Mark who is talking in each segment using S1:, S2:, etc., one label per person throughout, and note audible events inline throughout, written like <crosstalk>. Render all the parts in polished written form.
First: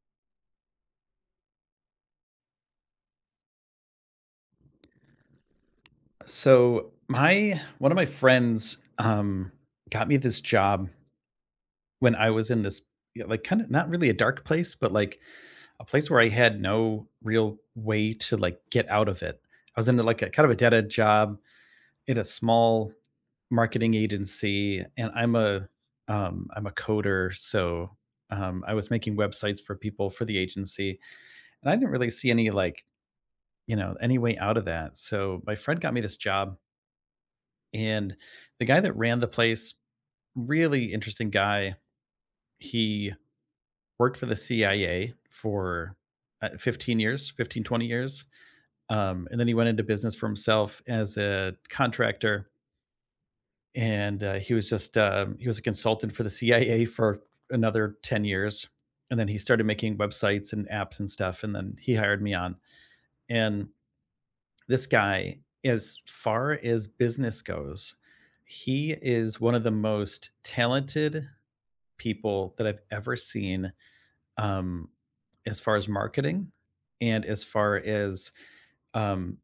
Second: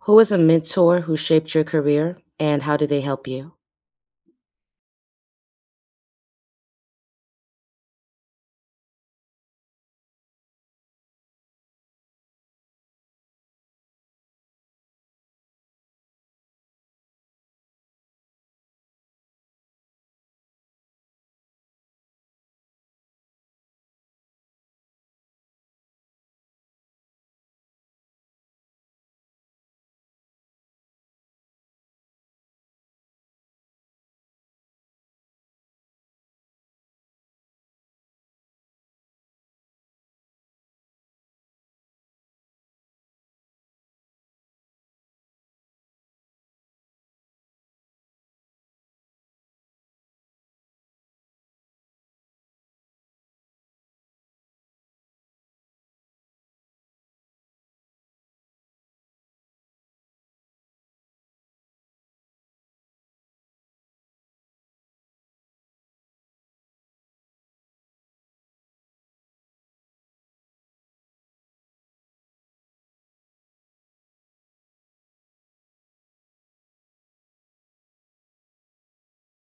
S1: Who was a mentor who shaped your career and how did they help you?
S2: So my one of my friends got me this job when I was in this, yeah, like kind of not really a dark place, but like a place where I had no real way to like get out of it. I was in like a kind of a dead end job at a small marketing agency, and I'm a coder, so I was making websites for people for the agency, and I didn't really see any like any way out of that. So my friend got me this job. And the guy that ran the place, really interesting guy. He worked for the CIA for 15 years, 15, 20 years. And then he went into business for himself as a contractor. And he was just, he was a consultant for the CIA for another 10 years. And then he started making websites and apps and stuff. And then he hired me on. And this guy, as far as business goes, he is one of the most talented people that I've ever seen, um, as far as marketing and as far as um,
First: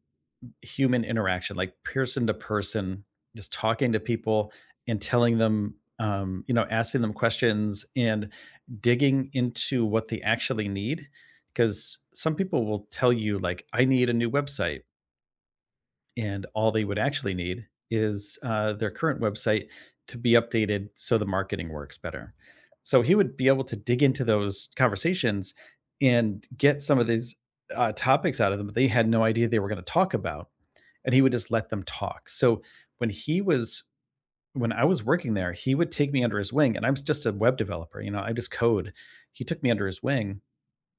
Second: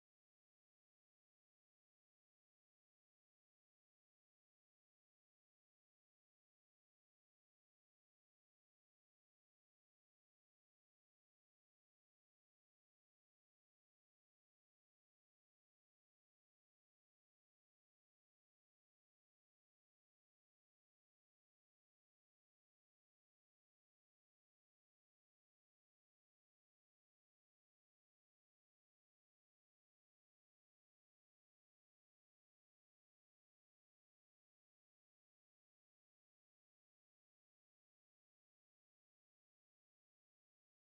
S2: human interaction, like person to person, just talking to people and telling them, you know, asking them questions and digging into what they actually need. Because some people will tell you, like, I need a new website and all they would actually need is their current website to be updated so the marketing works better. So he would be able to dig into those conversations and get some of these topics out of them that they had no idea they were going to talk about. And he would just let them talk. So when he was, when I was working there, he would take me under his wing, and I'm just a web developer, you know, I just code. He took me under his wing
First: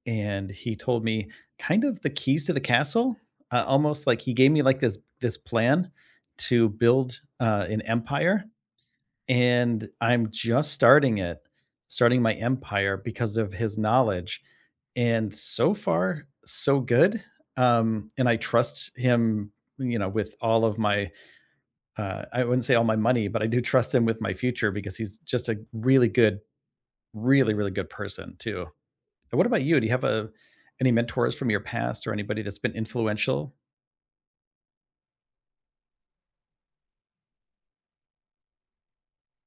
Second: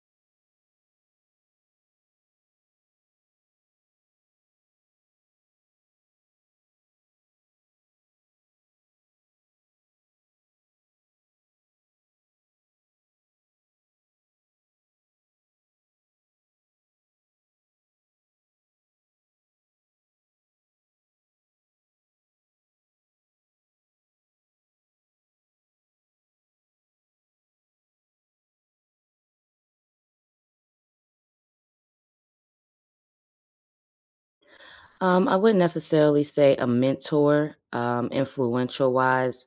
S2: and he told me kind of the keys to the castle. Almost like he gave me like this plan to build an empire, and I'm just starting it, starting my empire because of his knowledge. And so far, so good. And I trust him, you know, with all of my I wouldn't say all my money, but I do trust him with my future because he's just a really good, really, really good person too. And what about you? Do you have a any mentors from your past or anybody that's been influential?
S1: I wouldn't necessarily say a mentor, influential wise.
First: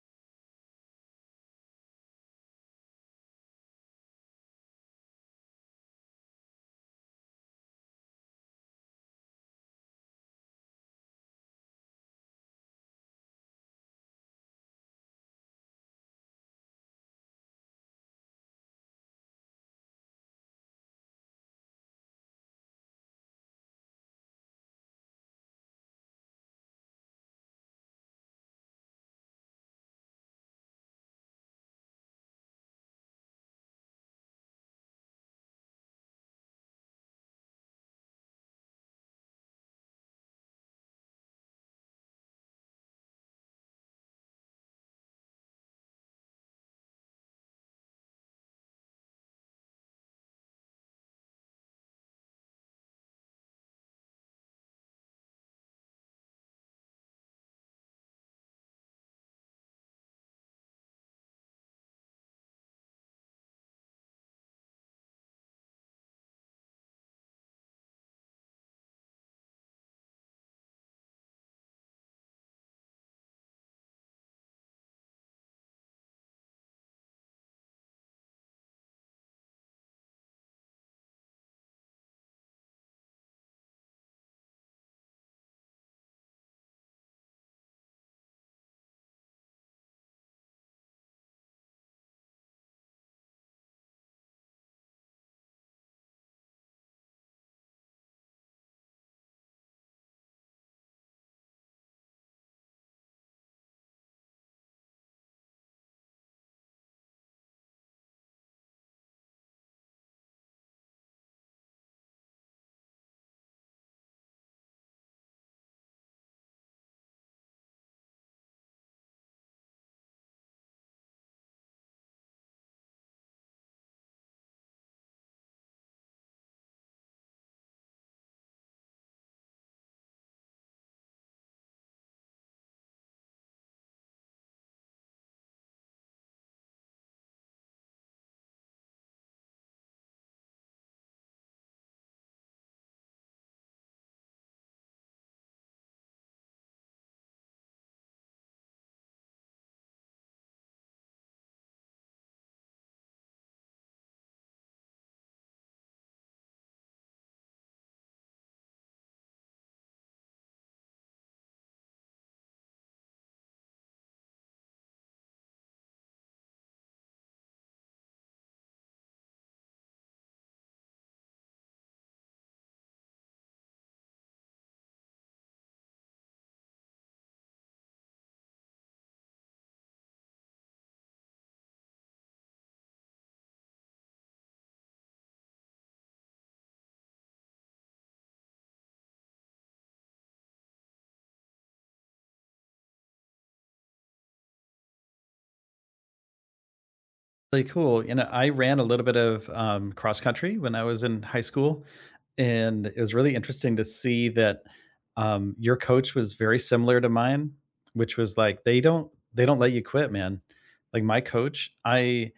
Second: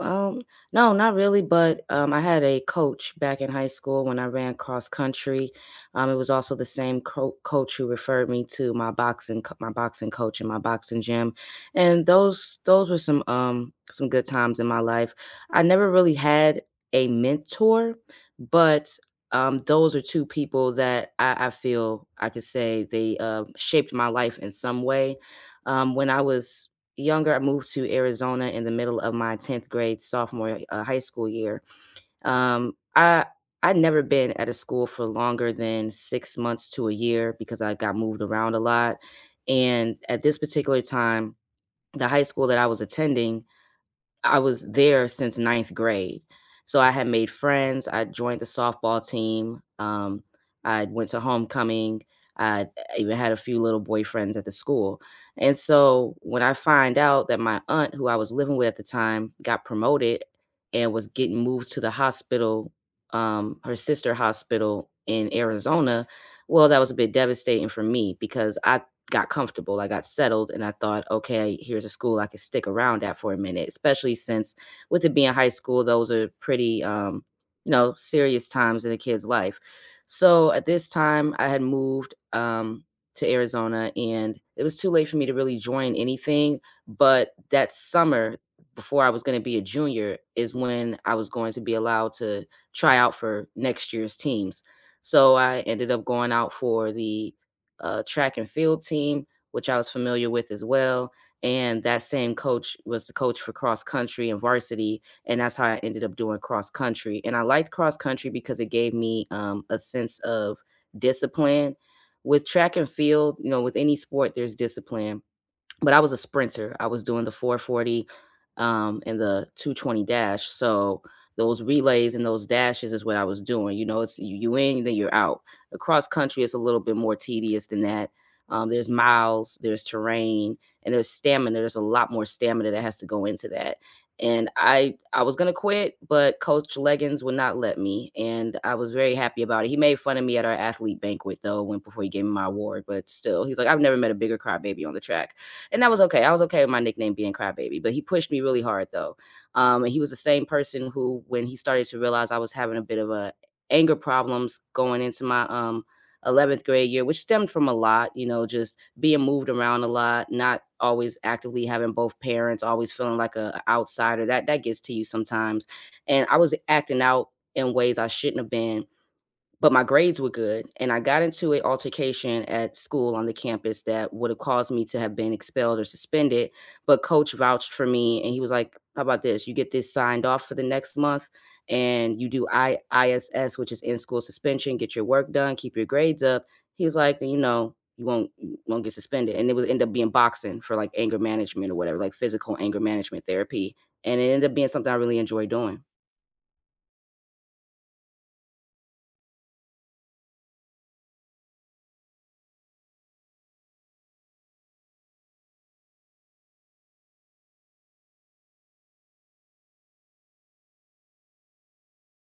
S1: Um, no, not really, but I had a coach back in high school when I ran cross country. It was also the same coach who referred me to my boxing, my boxing coach and my boxing gym, and those were some good times in my life. I never really had a mentor, but those are two people that I feel I could say they shaped my life in some way. When I was younger, I moved to Arizona in the middle of my 10th grade sophomore high school year. Um, I I'd never been at a school for longer than 6 months to a year because I got moved around a lot. And at this particular time, the high school that I was attending, I was there since ninth grade. So I had made friends. I joined the softball team. I went to homecoming. I even had a few little boyfriends at the school. And so when I find out that my aunt, who I was living with at the time, got promoted and was getting moved to the hospital, her sister hospital in Arizona, well, that was a bit devastating for me because I got comfortable. I got settled and I thought, okay, here's a school I can stick around at for a minute, especially since with it being high school, those are pretty, serious times in a kid's life. So at this time, I had moved to Arizona and it was too late for me to really join anything. But that summer, before I was going to be a junior, is when I was going to be allowed to try out for next year's teams. So I ended up going out for the track and field team, which I was familiar with as well. And that same coach was the coach for cross country and varsity. And that's how I ended up doing cross country. And I liked cross country because it gave me a sense of discipline. With track and field, you know, with any sport, there's discipline. But I was a sprinter. I was doing the 440 and the 220 dash. So those relays and those dashes is what I was doing. You know, it's you, in, then you're out. Across country, it's a little bit more tedious than that. There's miles, there's terrain, and there's stamina. There's a lot more stamina that has to go into that. And I was gonna quit, but Coach Leggins would not let me, and I was very happy about it. He made fun of me at our athlete banquet though, when before he gave me my award, but still, he's like, I've never met a bigger crybaby on the track, and that was okay. I was okay with my nickname being Crybaby, but he pushed me really hard though. And he was the same person who, when he started to realize I was having a bit of a anger problems going into my 11th grade year, which stemmed from a lot, you know, just being moved around a lot, not always actively having both parents, always feeling like a outsider. That gets to you sometimes. And I was acting out in ways I shouldn't have been, but my grades were good, and I got into an altercation at school on the campus that would have caused me to have been expelled or suspended. But coach vouched for me, and he was like, "How about this? You get this signed off for the next month, and you do ISS, which is in school suspension. Get your work done, keep your grades up." He was like, "Then you know. You won't get suspended," and it would end up being boxing for like anger management or whatever, like physical anger management therapy, and it ended up being something I really enjoy doing.
S2: Really cool. You know, I ran a little bit of cross country when I was in high school, and it was really interesting to see that your coach was very similar to mine, which was like they don't let you quit, man. Like my coach, I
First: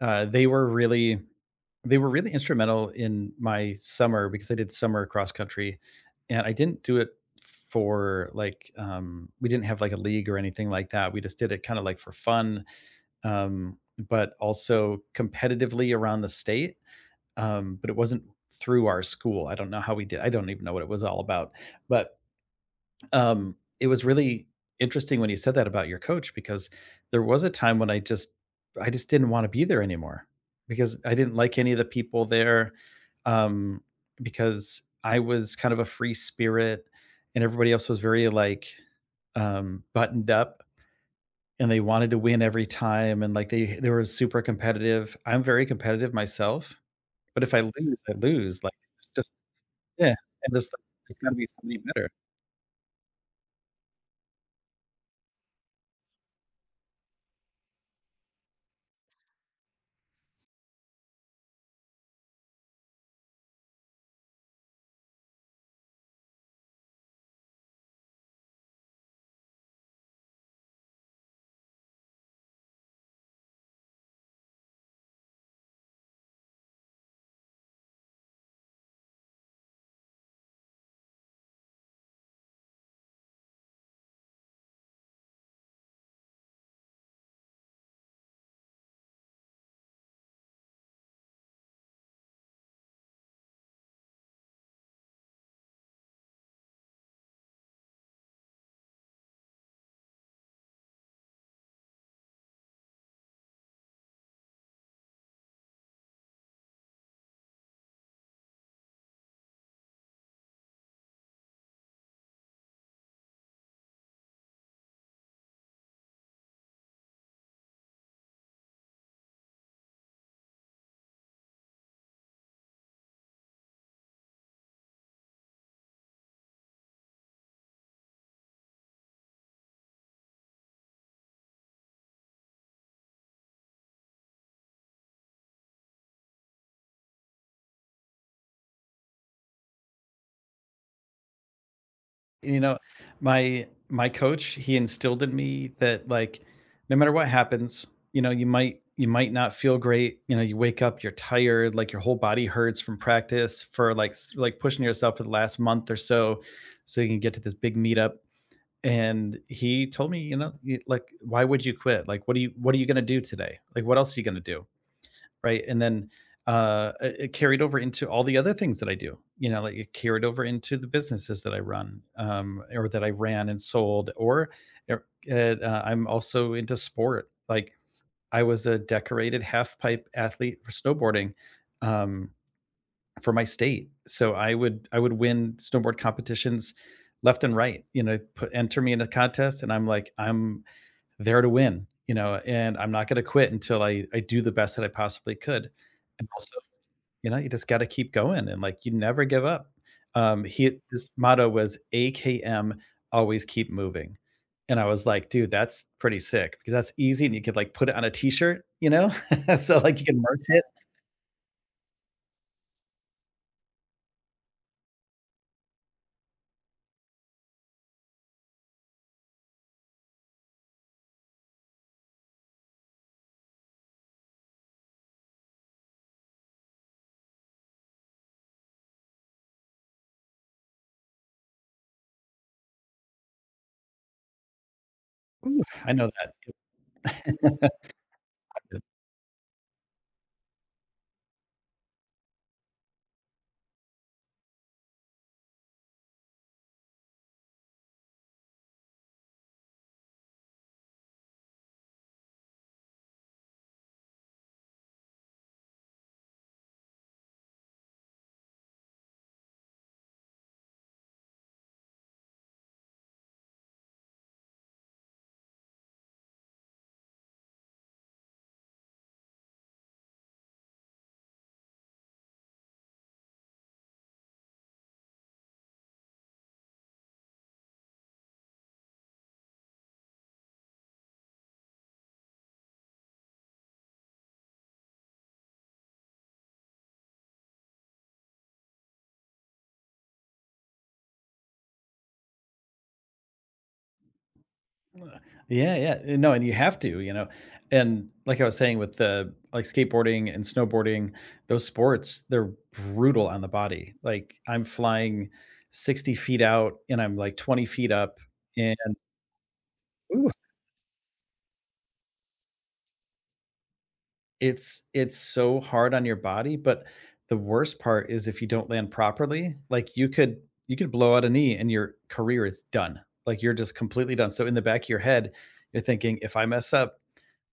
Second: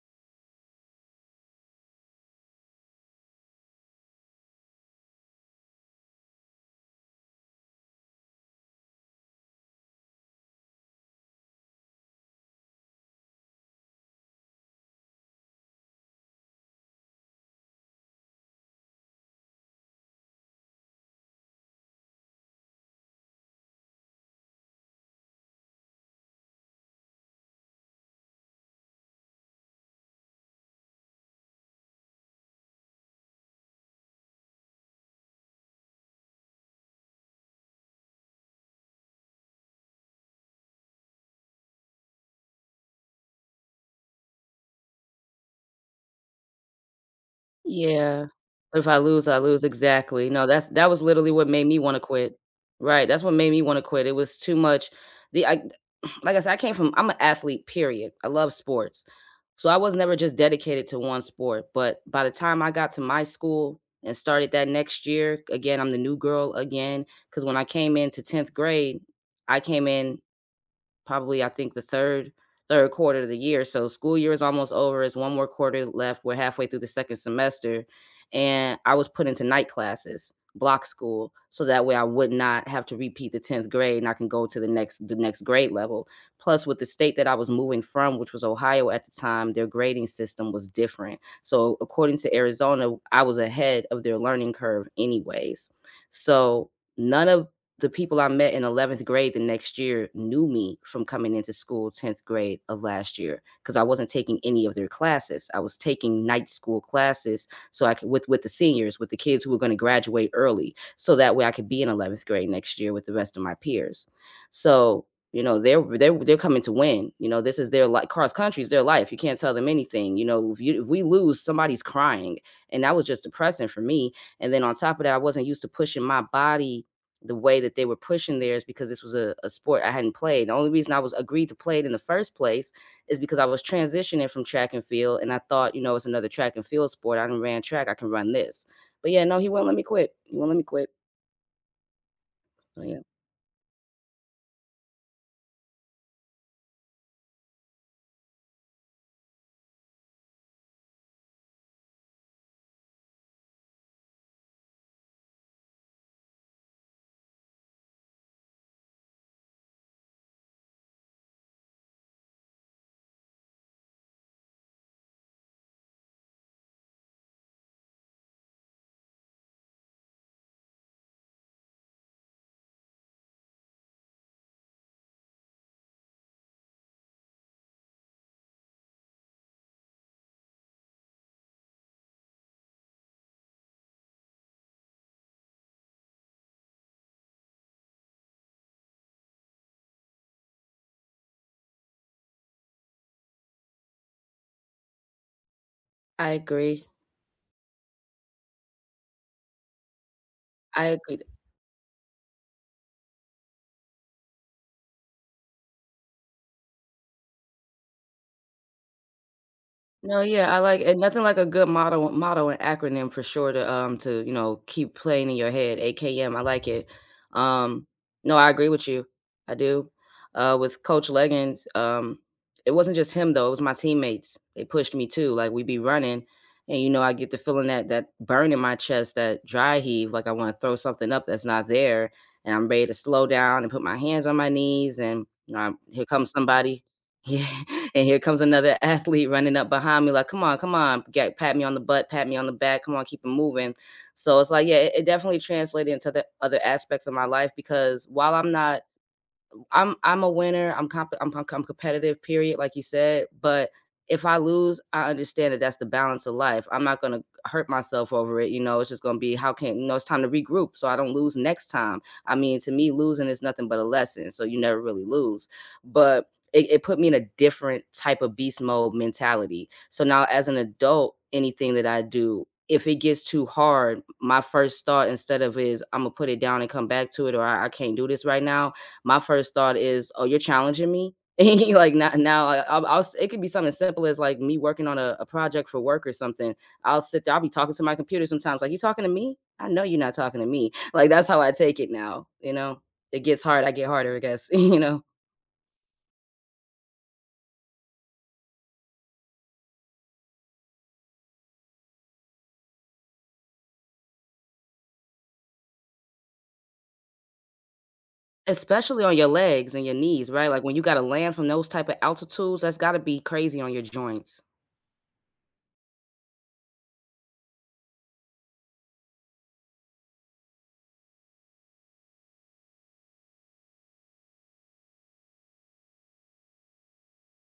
S2: uh, they were really they were really instrumental in my summer because I did summer cross country, and I didn't do it for like we didn't have like a league or anything like that. We just did it kind of like for fun, um, but also competitively around the state. But it wasn't through our school. I don't know how we did. I don't even know what it was all about. But It was really interesting when you said that about your coach because there was a time when I just didn't wanna be there anymore because I didn't like any of the people there, um, because I was kind of a free spirit and everybody else was very, like, buttoned up and they wanted to win every time and, like, they were super competitive. I'm very competitive myself, but if I lose, I
S1: Yeah.
S2: lose, like,
S1: If I
S2: it's
S1: lose,
S2: just,
S1: I lose,
S2: yeah,
S1: exactly. No,
S2: and
S1: that's
S2: there's
S1: that was
S2: there's
S1: literally
S2: gotta be
S1: what made me
S2: somebody
S1: wanna
S2: better.
S1: quit. Right, that's what made me wanna quit, it was too much. The I <clears throat> like I said, I came from I'm an athlete, period. I love sports. So, I was never just dedicated to one sport, but by the time I got to my school and started that next year, again, I'm the new girl again. Because when I came into 10th grade, I came in probably I think the 3rd quarter of the year, so school year is almost over, it's one more quarter left, we're halfway through the 2nd semester, and I was put into night classes, block school, so that way I would not have to repeat the 10th grade and I can go to the next grade level. Plus, with the state that I was moving from, which was Ohio at the time, their grading system was different. So, according to Arizona, I was ahead of their learning curve anyways. So, none of the people I met in 11th grade the next year knew me from coming into school 10th grade of last year because I wasn't taking any of their classes. I was taking night school classes so I could, with the seniors, with the kids who were going to graduate early, so that way I could be in 11th grade next year with the rest of my peers. So you know they're coming to win. You know this is their, like, cross country is their life. You can't tell them anything. You know, if we lose, somebody's crying, and that was just depressing for me. And then on top of that, I wasn't used to pushing my body the way that they were pushing theirs because this was a sport I hadn't played. The only reason I was agreed to play it in the first place is because I was transitioning from track and field and I thought, you know, it's another track and field sport. I done ran track, I can run this. But yeah, no, he won't let me quit. He won't let me quit.
S2: You know,
S1: So yeah.
S2: my coach, he instilled in me that like no matter what happens, you know, you might not feel great, you know, you wake up, you're tired, like your whole body hurts from practice for like like pushing yourself for the last month or so so you can get to this big meetup. And he told me, you know, like why would you quit? Like what are you going to do today? Like what else are you going to do, right? And then it carried over into all the other things that I do. You know, like it carried over into the businesses that I run, or that I ran and sold, or er, I'm also into sport. Like I was a decorated half pipe athlete for snowboarding, um, for my state, so I would win snowboard competitions left and right. You know, put enter me in a contest, and I'm there to win, you know, and I'm not going to quit until I do the best that I possibly could. And
S1: I
S2: also,
S1: agree.
S2: you know, you just got to keep going and like you never give up. He
S1: I
S2: his
S1: agree.
S2: motto was AKM, always keep moving. And I was like, dude, that's pretty sick because that's easy and you could like put it on a t-shirt, you know? <laughs> So like you
S1: No,
S2: can merch
S1: yeah, I
S2: it.
S1: like and nothing like a good motto and acronym for sure to, you know, keep playing in your head, AKM, I like it. Um, no, I agree with you, I do. With Coach Leggins, it wasn't just him though, it was my teammates, they pushed me too, like, we'd be running, and, I get the feeling that that burn in my chest, that dry heave, like I wanna throw something up that's not there, and I'm ready to slow down and put my hands on my knees and,
S2: Ooh, I
S1: here
S2: know
S1: comes somebody, yeah,
S2: that.
S1: <laughs> and here comes another
S2: <laughs>
S1: athlete running up behind me like, "Come on, come on, get pat me on the butt, pat me on the back, come on, keep it moving." So it's like, yeah, it definitely translated into the other aspects of my life because while I'm not, I'm I'm a winner. I'm competitive. Period, like you said. But if I lose, I understand that that's the balance of life. I'm not gonna hurt myself over it. You know, it's just gonna be, how can, you know, it's time to regroup so I don't lose next time. I mean, to me, losing is nothing but a lesson. So you never really lose. But it put me in a different type of beast mode mentality. So now, as an adult, anything that I do, if it gets too hard, my first thought instead of is I'm gonna put it down and come back to it, or I can't do this right now, my first thought is, "Oh, you're challenging me." <laughs> Like now, now I- will I'll it could be something as simple as like me working on a project for work or something. I'll sit there, I'll be talking to my computer sometimes. Like, you talking to me? I know you're not talking to me. <laughs> Like that's how I take it now. You know, it gets hard. I get harder, I guess. <laughs>
S2: Yeah, yeah. No, and you have to, you know. And like I was saying with the like skateboarding and snowboarding, those sports, they're brutal on the body. Like I'm flying 60 feet out and I'm like 20 feet up and
S1: Especially on your legs and your knees,
S2: ooh,
S1: right? Like when you got to land from those type of altitudes, that's got to be crazy on your joints.
S2: it's so hard on your body, but the worst part is if you don't land properly, like you could blow out a knee and your career is done. Like you're just completely done. So in the back of your head, you're thinking if I mess up,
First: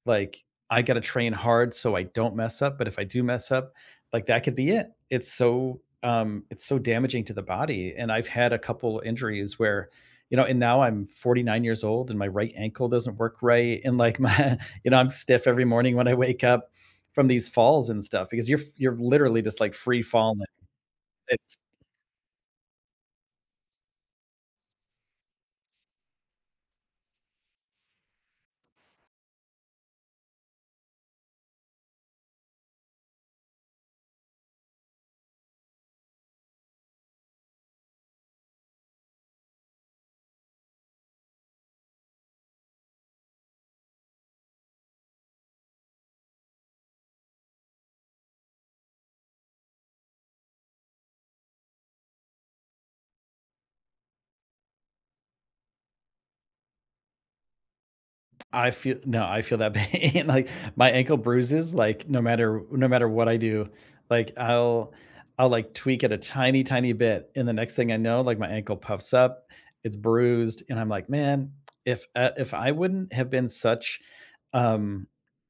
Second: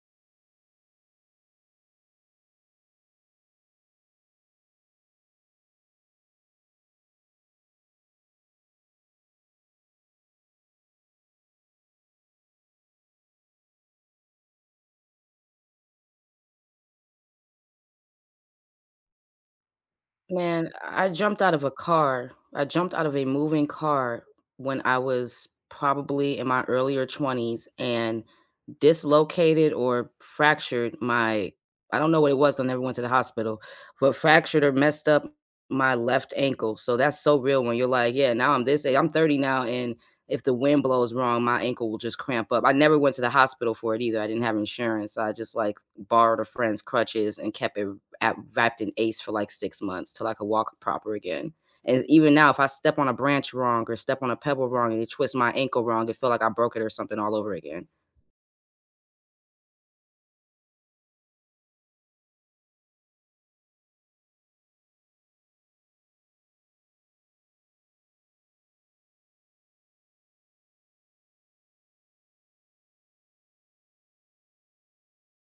S2: like, I got to train hard so I don't mess up, but if I do mess up, like that could be it. It's so damaging to the body and I've had a couple injuries where you know, and now I'm 49 years old and my right ankle doesn't work right and like my <laughs> you know, I'm stiff every morning when I wake up from these falls and stuff because you're literally just like free falling.
S1: Man, I jumped out
S2: It's
S1: of a car. I jumped out of a moving car when I was probably in my earlier 20s, and dislocated or fractured my — I don't know what it was, 'cause I never went to the hospital — but fractured or messed up my left ankle. So that's so real when you're like, yeah, now I'm this age. I'm 30 now, and if the wind blows wrong, my ankle will just cramp up. I never went to the hospital for it either. I didn't have insurance. So I just like borrowed a friend's crutches and kept it at, wrapped in ACE for like 6 months till I could walk proper again. And even now, if I step on a branch wrong or step on a pebble wrong and it twists my ankle wrong, it feel like I broke it or something all over again.
S2: I feel, no, I feel that pain. <laughs> Like my ankle bruises, like no matter what I do, like I'll like tweak it a tiny, tiny bit, and the next thing I know, like my ankle puffs up, it's bruised, and I'm like, man, if I wouldn't have been such, um,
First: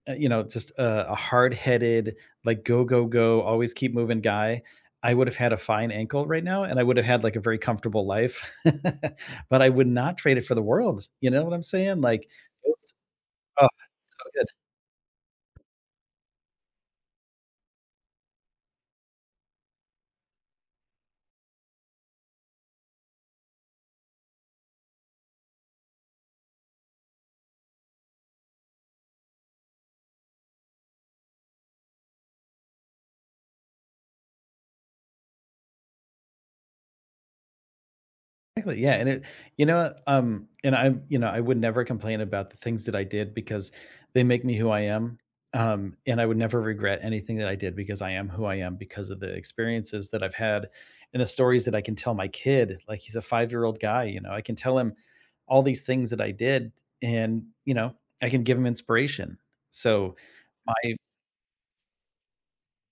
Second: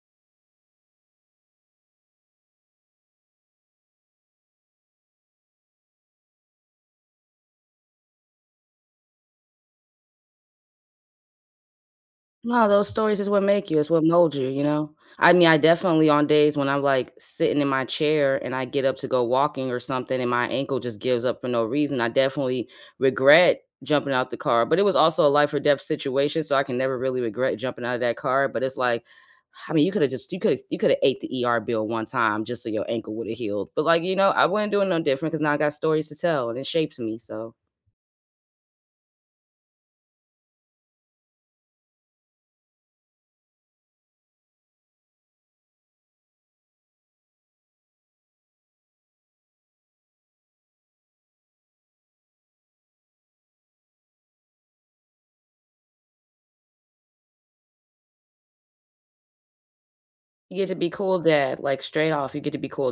S2: you know, just a hard headed, like go go go, always keep moving guy. I would have had a fine ankle right now, and I would have had like a very comfortable life, <laughs> but I would not trade it for the world. You know what I'm saying? Like,
S1: No, those stories is what
S2: oh,
S1: make you, it's what
S2: it's so
S1: mold you,
S2: good.
S1: you know? I mean, I definitely, on days when I'm, like, sitting in my chair and I get up to go walking or something and my ankle just gives up for no reason, I definitely regret jumping out the car, but it was also a life or death situation, so I can never really regret jumping out of that car, but it's like, I mean, you coulda just you coulda ate the ER bill one time just so your ankle woulda healed, but, like, I wouldn't do it no different because now I got stories to tell and it shapes me, so
S2: Exactly, yeah, and it you know, and I'm you know, I would never complain about the things that I did because they make me who I am, and I would never regret anything that I did because I am who I am because of the experiences that I've had and the stories that I can tell my kid, like, he's a five-year-old guy, you know, I can tell him all these things that I did and, you know, I can give him inspiration. So,
S1: you get to be
S2: my
S1: cool dad, like, straight off, you get to be cool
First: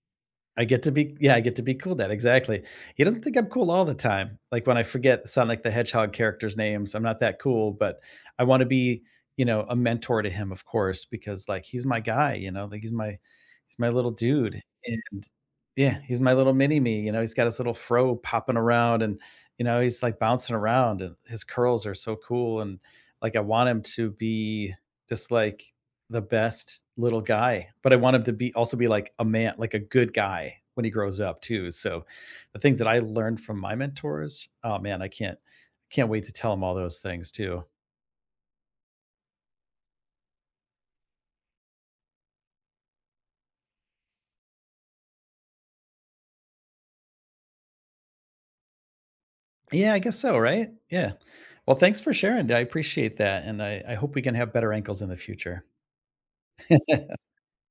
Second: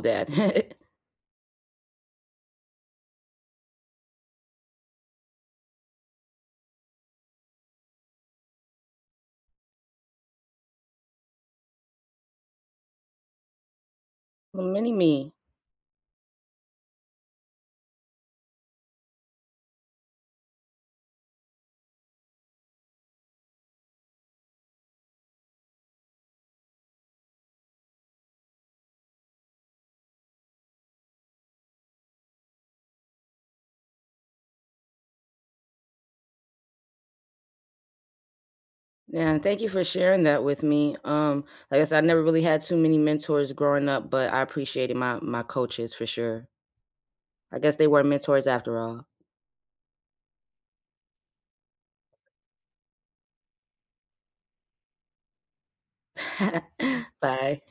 S2: I
S1: dad.
S2: get
S1: <laughs>
S2: to be, yeah, I get to be cool then, exactly. He doesn't think I'm cool all the time. Like when I forget Sonic the Hedgehog characters' names, I'm not that cool, but I want to be, you know, a mentor to him, of course, because like he's my guy, you know, like he's my little dude.
S1: Little mini
S2: And
S1: me.
S2: yeah, he's my little mini me, you know, he's got his little fro popping around and you know, he's like bouncing around and his curls are so cool and like I want him to be just like the best little guy, but I want him to be also be like a man, like a good guy when he grows up too. So the things that I learned from my mentors, oh man, I can't wait to tell him all those things too.
S1: Yeah, and thank you for sharing that with me. Like I said, I never really had too many mentors growing up, but I appreciated my coaches for sure. I guess they were mentors after all.
S2: Yeah, I guess so, right? Yeah. Well, thanks for sharing. I appreciate that. And I hope we can have better ankles in the future.
S1: <laughs>
S2: <laughs>
S1: Bye.